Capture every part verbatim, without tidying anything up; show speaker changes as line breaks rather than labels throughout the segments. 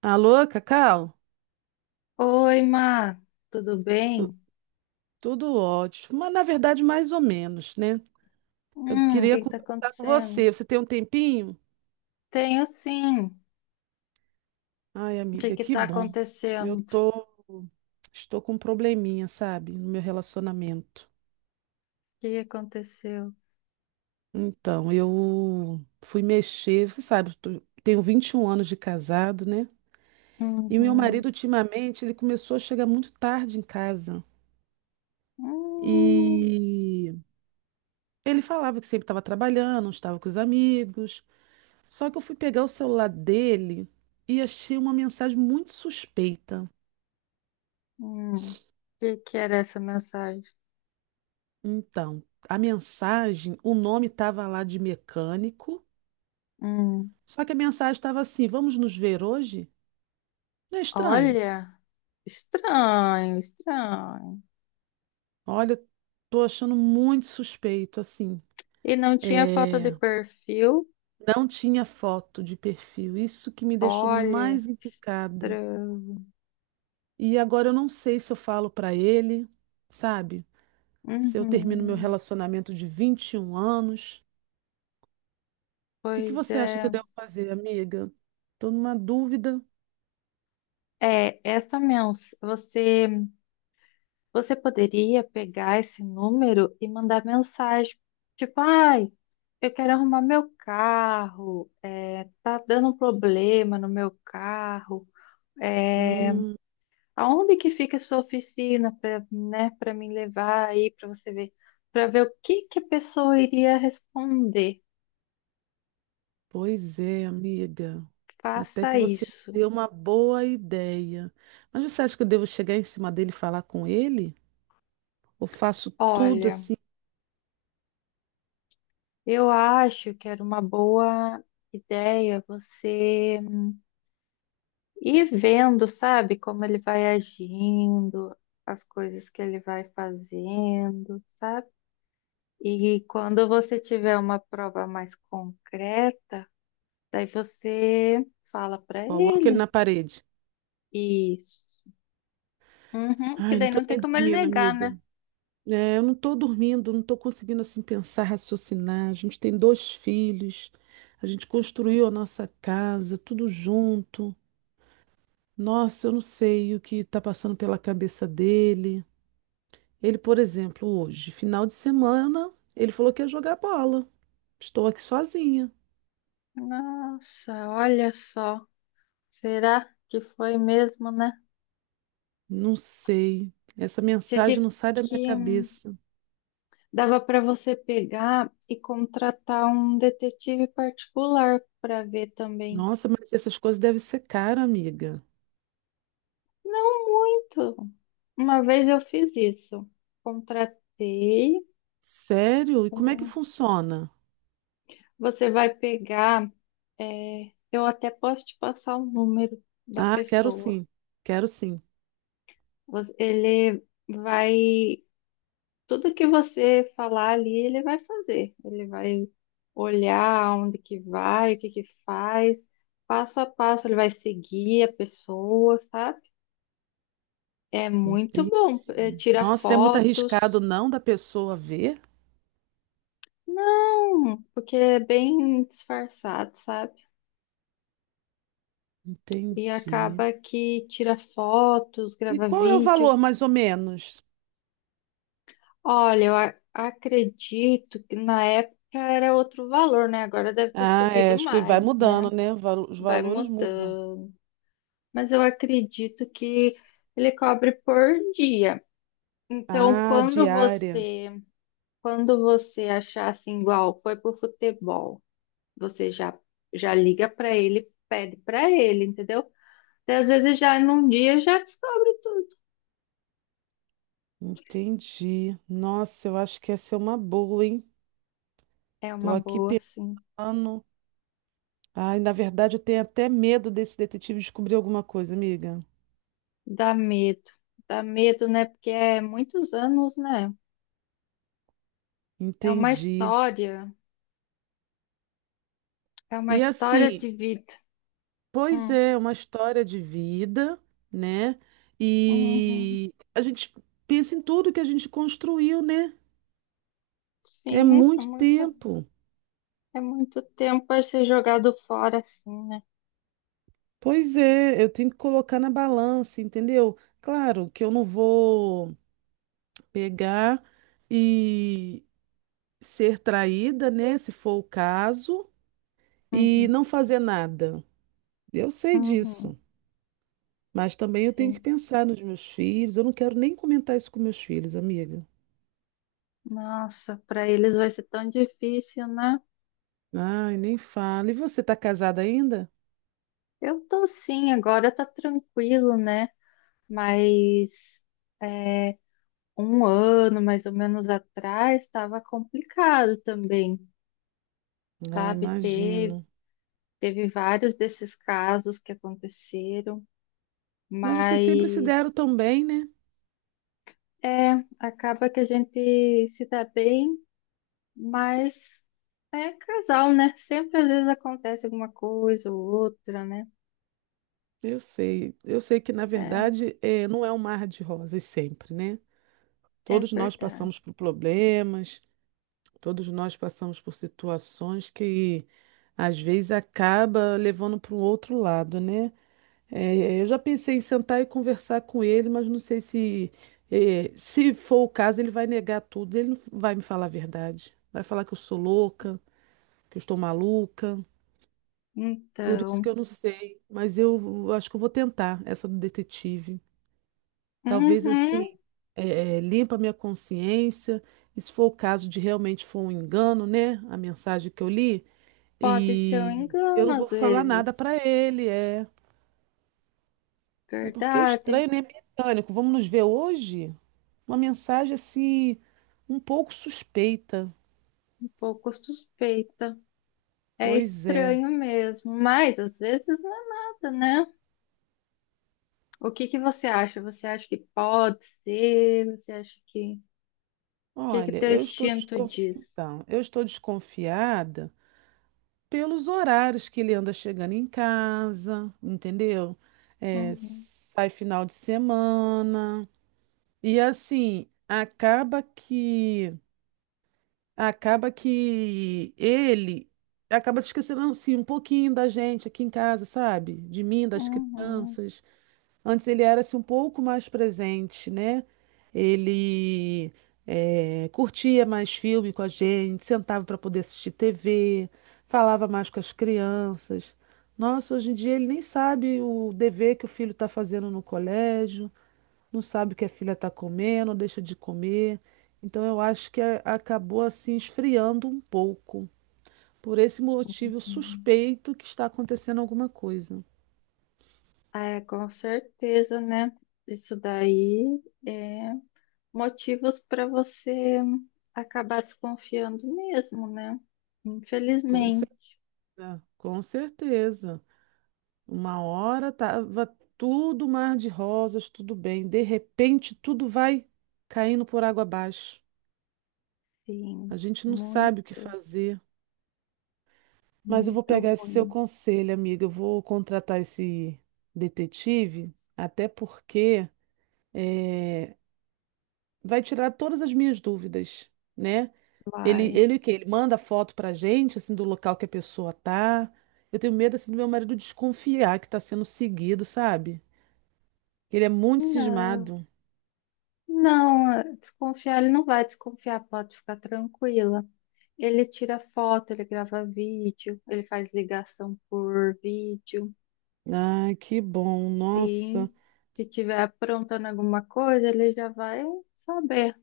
Alô, Cacau?
Oi, Má, tudo bem?
Tu- Tudo ótimo, mas na verdade mais ou menos, né? Eu
Hum, o
queria
que que tá
conversar com
acontecendo?
você. Você tem um tempinho?
Tenho sim.
Ai,
O que
amiga,
que
que
tá
bom. Eu
acontecendo?
tô, Estou com um probleminha, sabe, no meu relacionamento.
O que aconteceu?
Então, eu fui mexer, você sabe, eu tô- tenho vinte e um anos de casado, né? E meu
Uhum.
marido, ultimamente, ele começou a chegar muito tarde em casa.
Hum,
E ele falava que sempre estava trabalhando, não estava com os amigos. Só que eu fui pegar o celular dele e achei uma mensagem muito suspeita.
hum. O que que era essa mensagem?
Então, a mensagem, o nome estava lá de mecânico,
Hum.
só que a mensagem estava assim: vamos nos ver hoje? Não é estranho?
Olha, estranho, estranho.
Olha, tô achando muito suspeito, assim.
E não tinha foto de
É,
perfil?
não tinha foto de perfil, isso que me deixou
Olha,
mais encucada.
estranho.
E agora eu não sei se eu falo para ele, sabe? Se eu termino meu
Uhum.
relacionamento de vinte e um anos. que que
Pois
você acha que eu
é.
devo fazer, amiga? Tô numa dúvida.
É, essa mensagem, você você poderia pegar esse número e mandar mensagem, tipo, ai, eu quero arrumar meu carro, é, tá dando um problema no meu carro, é,
Hum,
aonde que fica a sua oficina para, né, para me levar aí para você ver, para ver o que que a pessoa iria responder.
pois é, amiga. Até que
Faça
você me
isso.
deu uma boa ideia. Mas você acha que eu devo chegar em cima dele e falar com ele? Ou faço tudo
Olha,
assim,
eu acho que era uma boa ideia você. E vendo, sabe, como ele vai agindo, as coisas que ele vai fazendo, sabe? E quando você tiver uma prova mais concreta, daí você fala pra
coloco ele na
ele.
parede?
Isso. Uhum, que
Ai, não
daí
tô
não tem
nem
como ele
dormindo,
negar,
amiga.
né?
É, eu não tô dormindo, não tô conseguindo assim pensar, raciocinar. A gente tem dois filhos, a gente construiu a nossa casa, tudo junto. Nossa, eu não sei o que está passando pela cabeça dele. Ele, por exemplo, hoje, final de semana, ele falou que ia jogar bola. Estou aqui sozinha.
Nossa, olha só. Será que foi mesmo, né?
Não sei. Essa
Tinha
mensagem
que,
não sai da minha
que hum,
cabeça.
Dava pra você pegar e contratar um detetive particular pra ver também.
Nossa, mas essas coisas devem ser caras, amiga.
Uma vez eu fiz isso. Contratei.
Sério? E como é que
um-
funciona?
Você vai pegar. É, eu até posso te passar o número da
Ah, quero
pessoa.
sim. Quero sim.
Você- Ele vai. Tudo que você falar ali, ele vai fazer. Ele vai olhar onde que vai, o que que faz, passo a passo. Ele vai seguir a pessoa, sabe? É muito
Entendi.
bom. É, tira
Nossa, não é muito arriscado
fotos.
não da pessoa ver?
Não, porque é bem disfarçado, sabe? E
Entendi.
acaba que tira fotos,
E
grava
qual é o
vídeo.
valor, mais ou menos?
Olha, eu a- acredito que na época era outro valor, né? Agora deve ter
Ah, é,
subido
acho que vai
mais, né?
mudando, né? Valo- Os
Vai
valores mudam.
mudando. Mas eu acredito que ele cobre por dia. Então,
Ah,
quando
diária.
você, quando você achar assim igual, foi pro futebol, você já já liga para ele, pede para ele, entendeu? Daí, às vezes já num dia já descobre tudo.
Entendi. Nossa, eu acho que essa é uma boa, hein?
É uma
Tô aqui
boa, sim.
pensando. Ai, na verdade, eu tenho até medo desse detetive descobrir alguma coisa, amiga.
Dá medo, dá medo, né? Porque é muitos anos, né? É uma
Entendi.
história, é uma
E
história
assim,
de vida.
pois
Hum,
é, uma história de vida, né?
uhum.
E a gente pensa em tudo que a gente construiu, né? É
Sim, é
muito
muito,
tempo.
é muito tempo para ser jogado fora assim, né?
Pois é, eu tenho que colocar na balança, entendeu? Claro que eu não vou pegar e ser traída, né, se for o caso, e
Uhum,
não fazer nada. Eu sei
uhum,
disso, mas também eu tenho que
sim.
pensar nos meus filhos. Eu não quero nem comentar isso com meus filhos, amiga.
Nossa, para eles vai ser tão difícil, né?
Ai, nem fala. E você tá casada ainda?
Eu tô sim, agora tá tranquilo, né? Mas é, um ano mais ou menos atrás estava complicado também,
Ah,
sabe? Teve
imagino.
Teve vários desses casos que aconteceram,
Mas vocês sempre se
mas
deram tão bem, né?
é, acaba que a gente se dá bem, mas é casal, né? Sempre às vezes acontece alguma coisa ou outra, né?
Eu sei. Eu sei que, na
É,
verdade, é, não é um mar de rosas sempre, né?
é
Todos nós
verdade.
passamos por problemas, todos nós passamos por situações que às vezes acaba levando para um outro lado, né? É, é, eu já pensei em sentar e conversar com ele, mas não sei se, é, se for o caso, ele vai negar tudo, ele não vai me falar a verdade. Vai falar que eu sou louca, que eu estou maluca. Por isso que
Então,
eu não sei, mas eu acho que eu vou tentar essa do detetive. Talvez assim,
uhum,
eh, eh, limpa a minha consciência, e se for o caso de realmente for um engano, né? A mensagem que eu li,
pode ser um
e eu
engano
não
às
vou falar nada
vezes.
para ele, é. É porque é
Verdade,
estranho, né? Mecânico. Vamos nos ver hoje? Uma mensagem assim, um pouco suspeita.
um pouco suspeita. É
Pois é.
estranho mesmo, mas às vezes não é nada, né? O que que você acha? Você acha que pode ser? Você acha que... O que que
Olha,
teu
eu estou
instinto
desconfi...
diz?
Então, eu estou desconfiada pelos horários que ele anda chegando em casa, entendeu? É,
Uhum,
sai final de semana. E assim, acaba que acaba que ele acaba se esquecendo assim um pouquinho da gente aqui em casa, sabe? De mim, das
uhum,
crianças. Antes ele era assim, um pouco mais presente, né? Ele eh, curtia mais filme com a gente, sentava para poder assistir T V, falava mais com as crianças. Nossa, hoje em dia ele nem sabe o dever que o filho está fazendo no colégio, não sabe o que a filha está comendo, deixa de comer. Então eu acho que a- acabou assim esfriando um pouco. Por esse motivo, eu
uhum.
suspeito que está acontecendo alguma coisa.
Ah, é, com certeza, né? Isso daí é motivos para você acabar desconfiando mesmo, né?
Com
Infelizmente,
certeza, com certeza. Uma hora tava tudo mar de rosas, tudo bem. De repente, tudo vai caindo por água abaixo.
sim,
A gente não sabe o que
muito,
fazer. Mas eu vou
muito
pegar esse seu
ruim.
conselho, amiga. Eu vou contratar esse detetive, até porque eh, vai tirar todas as minhas dúvidas, né? Ele,
Vai.
ele o quê? Ele manda foto pra gente, assim, do local que a pessoa tá. Eu tenho medo, assim, do meu marido desconfiar que tá sendo seguido, sabe? Ele é muito
Não,
cismado.
não, eh, desconfiar, ele não vai desconfiar, pode ficar tranquila. Ele tira foto, ele grava vídeo, ele faz ligação por vídeo.
Ai, que bom,
E
nossa,
se tiver aprontando alguma coisa, ele já vai saber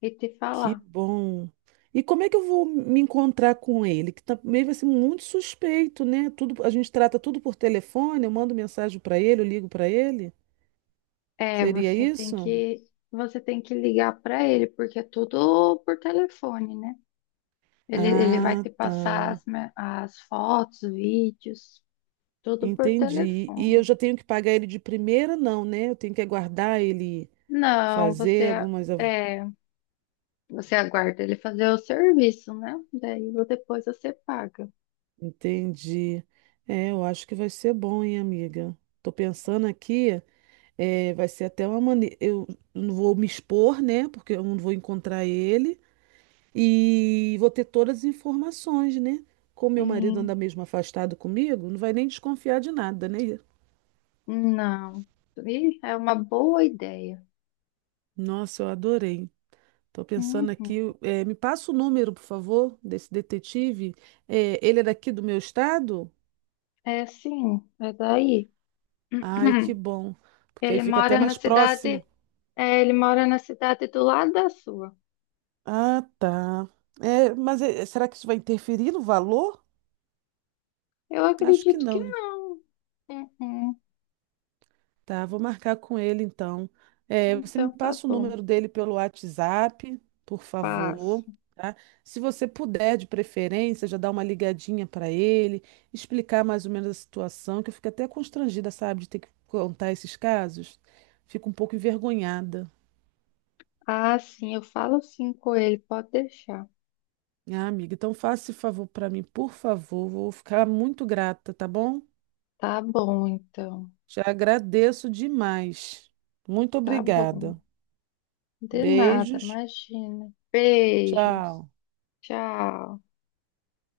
e te
que
falar.
bom. E como é que eu vou me encontrar com ele? Que também vai ser muito suspeito, né? Tudo, a gente trata tudo por telefone, eu mando mensagem para ele, eu ligo para ele.
É,
Seria
você tem
isso?
que você tem que ligar para ele, porque é tudo por telefone, né? Ele, ele vai
Ah,
te
tá.
passar as, me- as fotos, vídeos, tudo por
Entendi. E eu
telefone.
já tenho que pagar ele de primeira, não, né? Eu tenho que aguardar ele
Não,
fazer
você
algumas. av-
é, você aguarda ele fazer o serviço, né? Daí depois você paga.
Entendi. É, eu acho que vai ser bom, hein, amiga? Tô pensando aqui. É, vai ser até uma maneira. Eu não vou me expor, né? Porque eu não vou encontrar ele. E vou ter todas as informações, né? Como meu marido anda
Sim.
mesmo afastado comigo, não vai nem desconfiar de nada, né?
Não. Ih, é uma boa ideia.
Nossa, eu adorei. Tô pensando aqui.
Uhum.
É, me passa o número, por favor, desse detetive. É, ele é daqui do meu estado?
É sim, é daí.
Ai, que bom. Porque aí
Ele
fica até
mora na
mais
cidade,
próximo.
é, ele mora na cidade do lado da sua.
Ah, tá. É, mas é, será que isso vai interferir no valor?
Eu
Acho que
acredito que
não, né?
não. Uhum.
Tá, vou marcar com ele então. É, você
Então
me
tá
passa o
bom.
número dele pelo WhatsApp, por favor,
Passo.
tá? Se você puder, de preferência, já dar uma ligadinha para ele, explicar mais ou menos a situação, que eu fico até constrangida, sabe, de ter que contar esses casos. Fico um pouco envergonhada.
Ah, sim, eu falo sim com ele, pode deixar.
Ah, amiga, então faça esse favor para mim, por favor. Vou ficar muito grata, tá bom?
Tá bom, então.
Já agradeço demais. Muito
Tá bom.
obrigada.
De nada,
Beijos.
imagina. Beijos.
Tchau.
Tchau.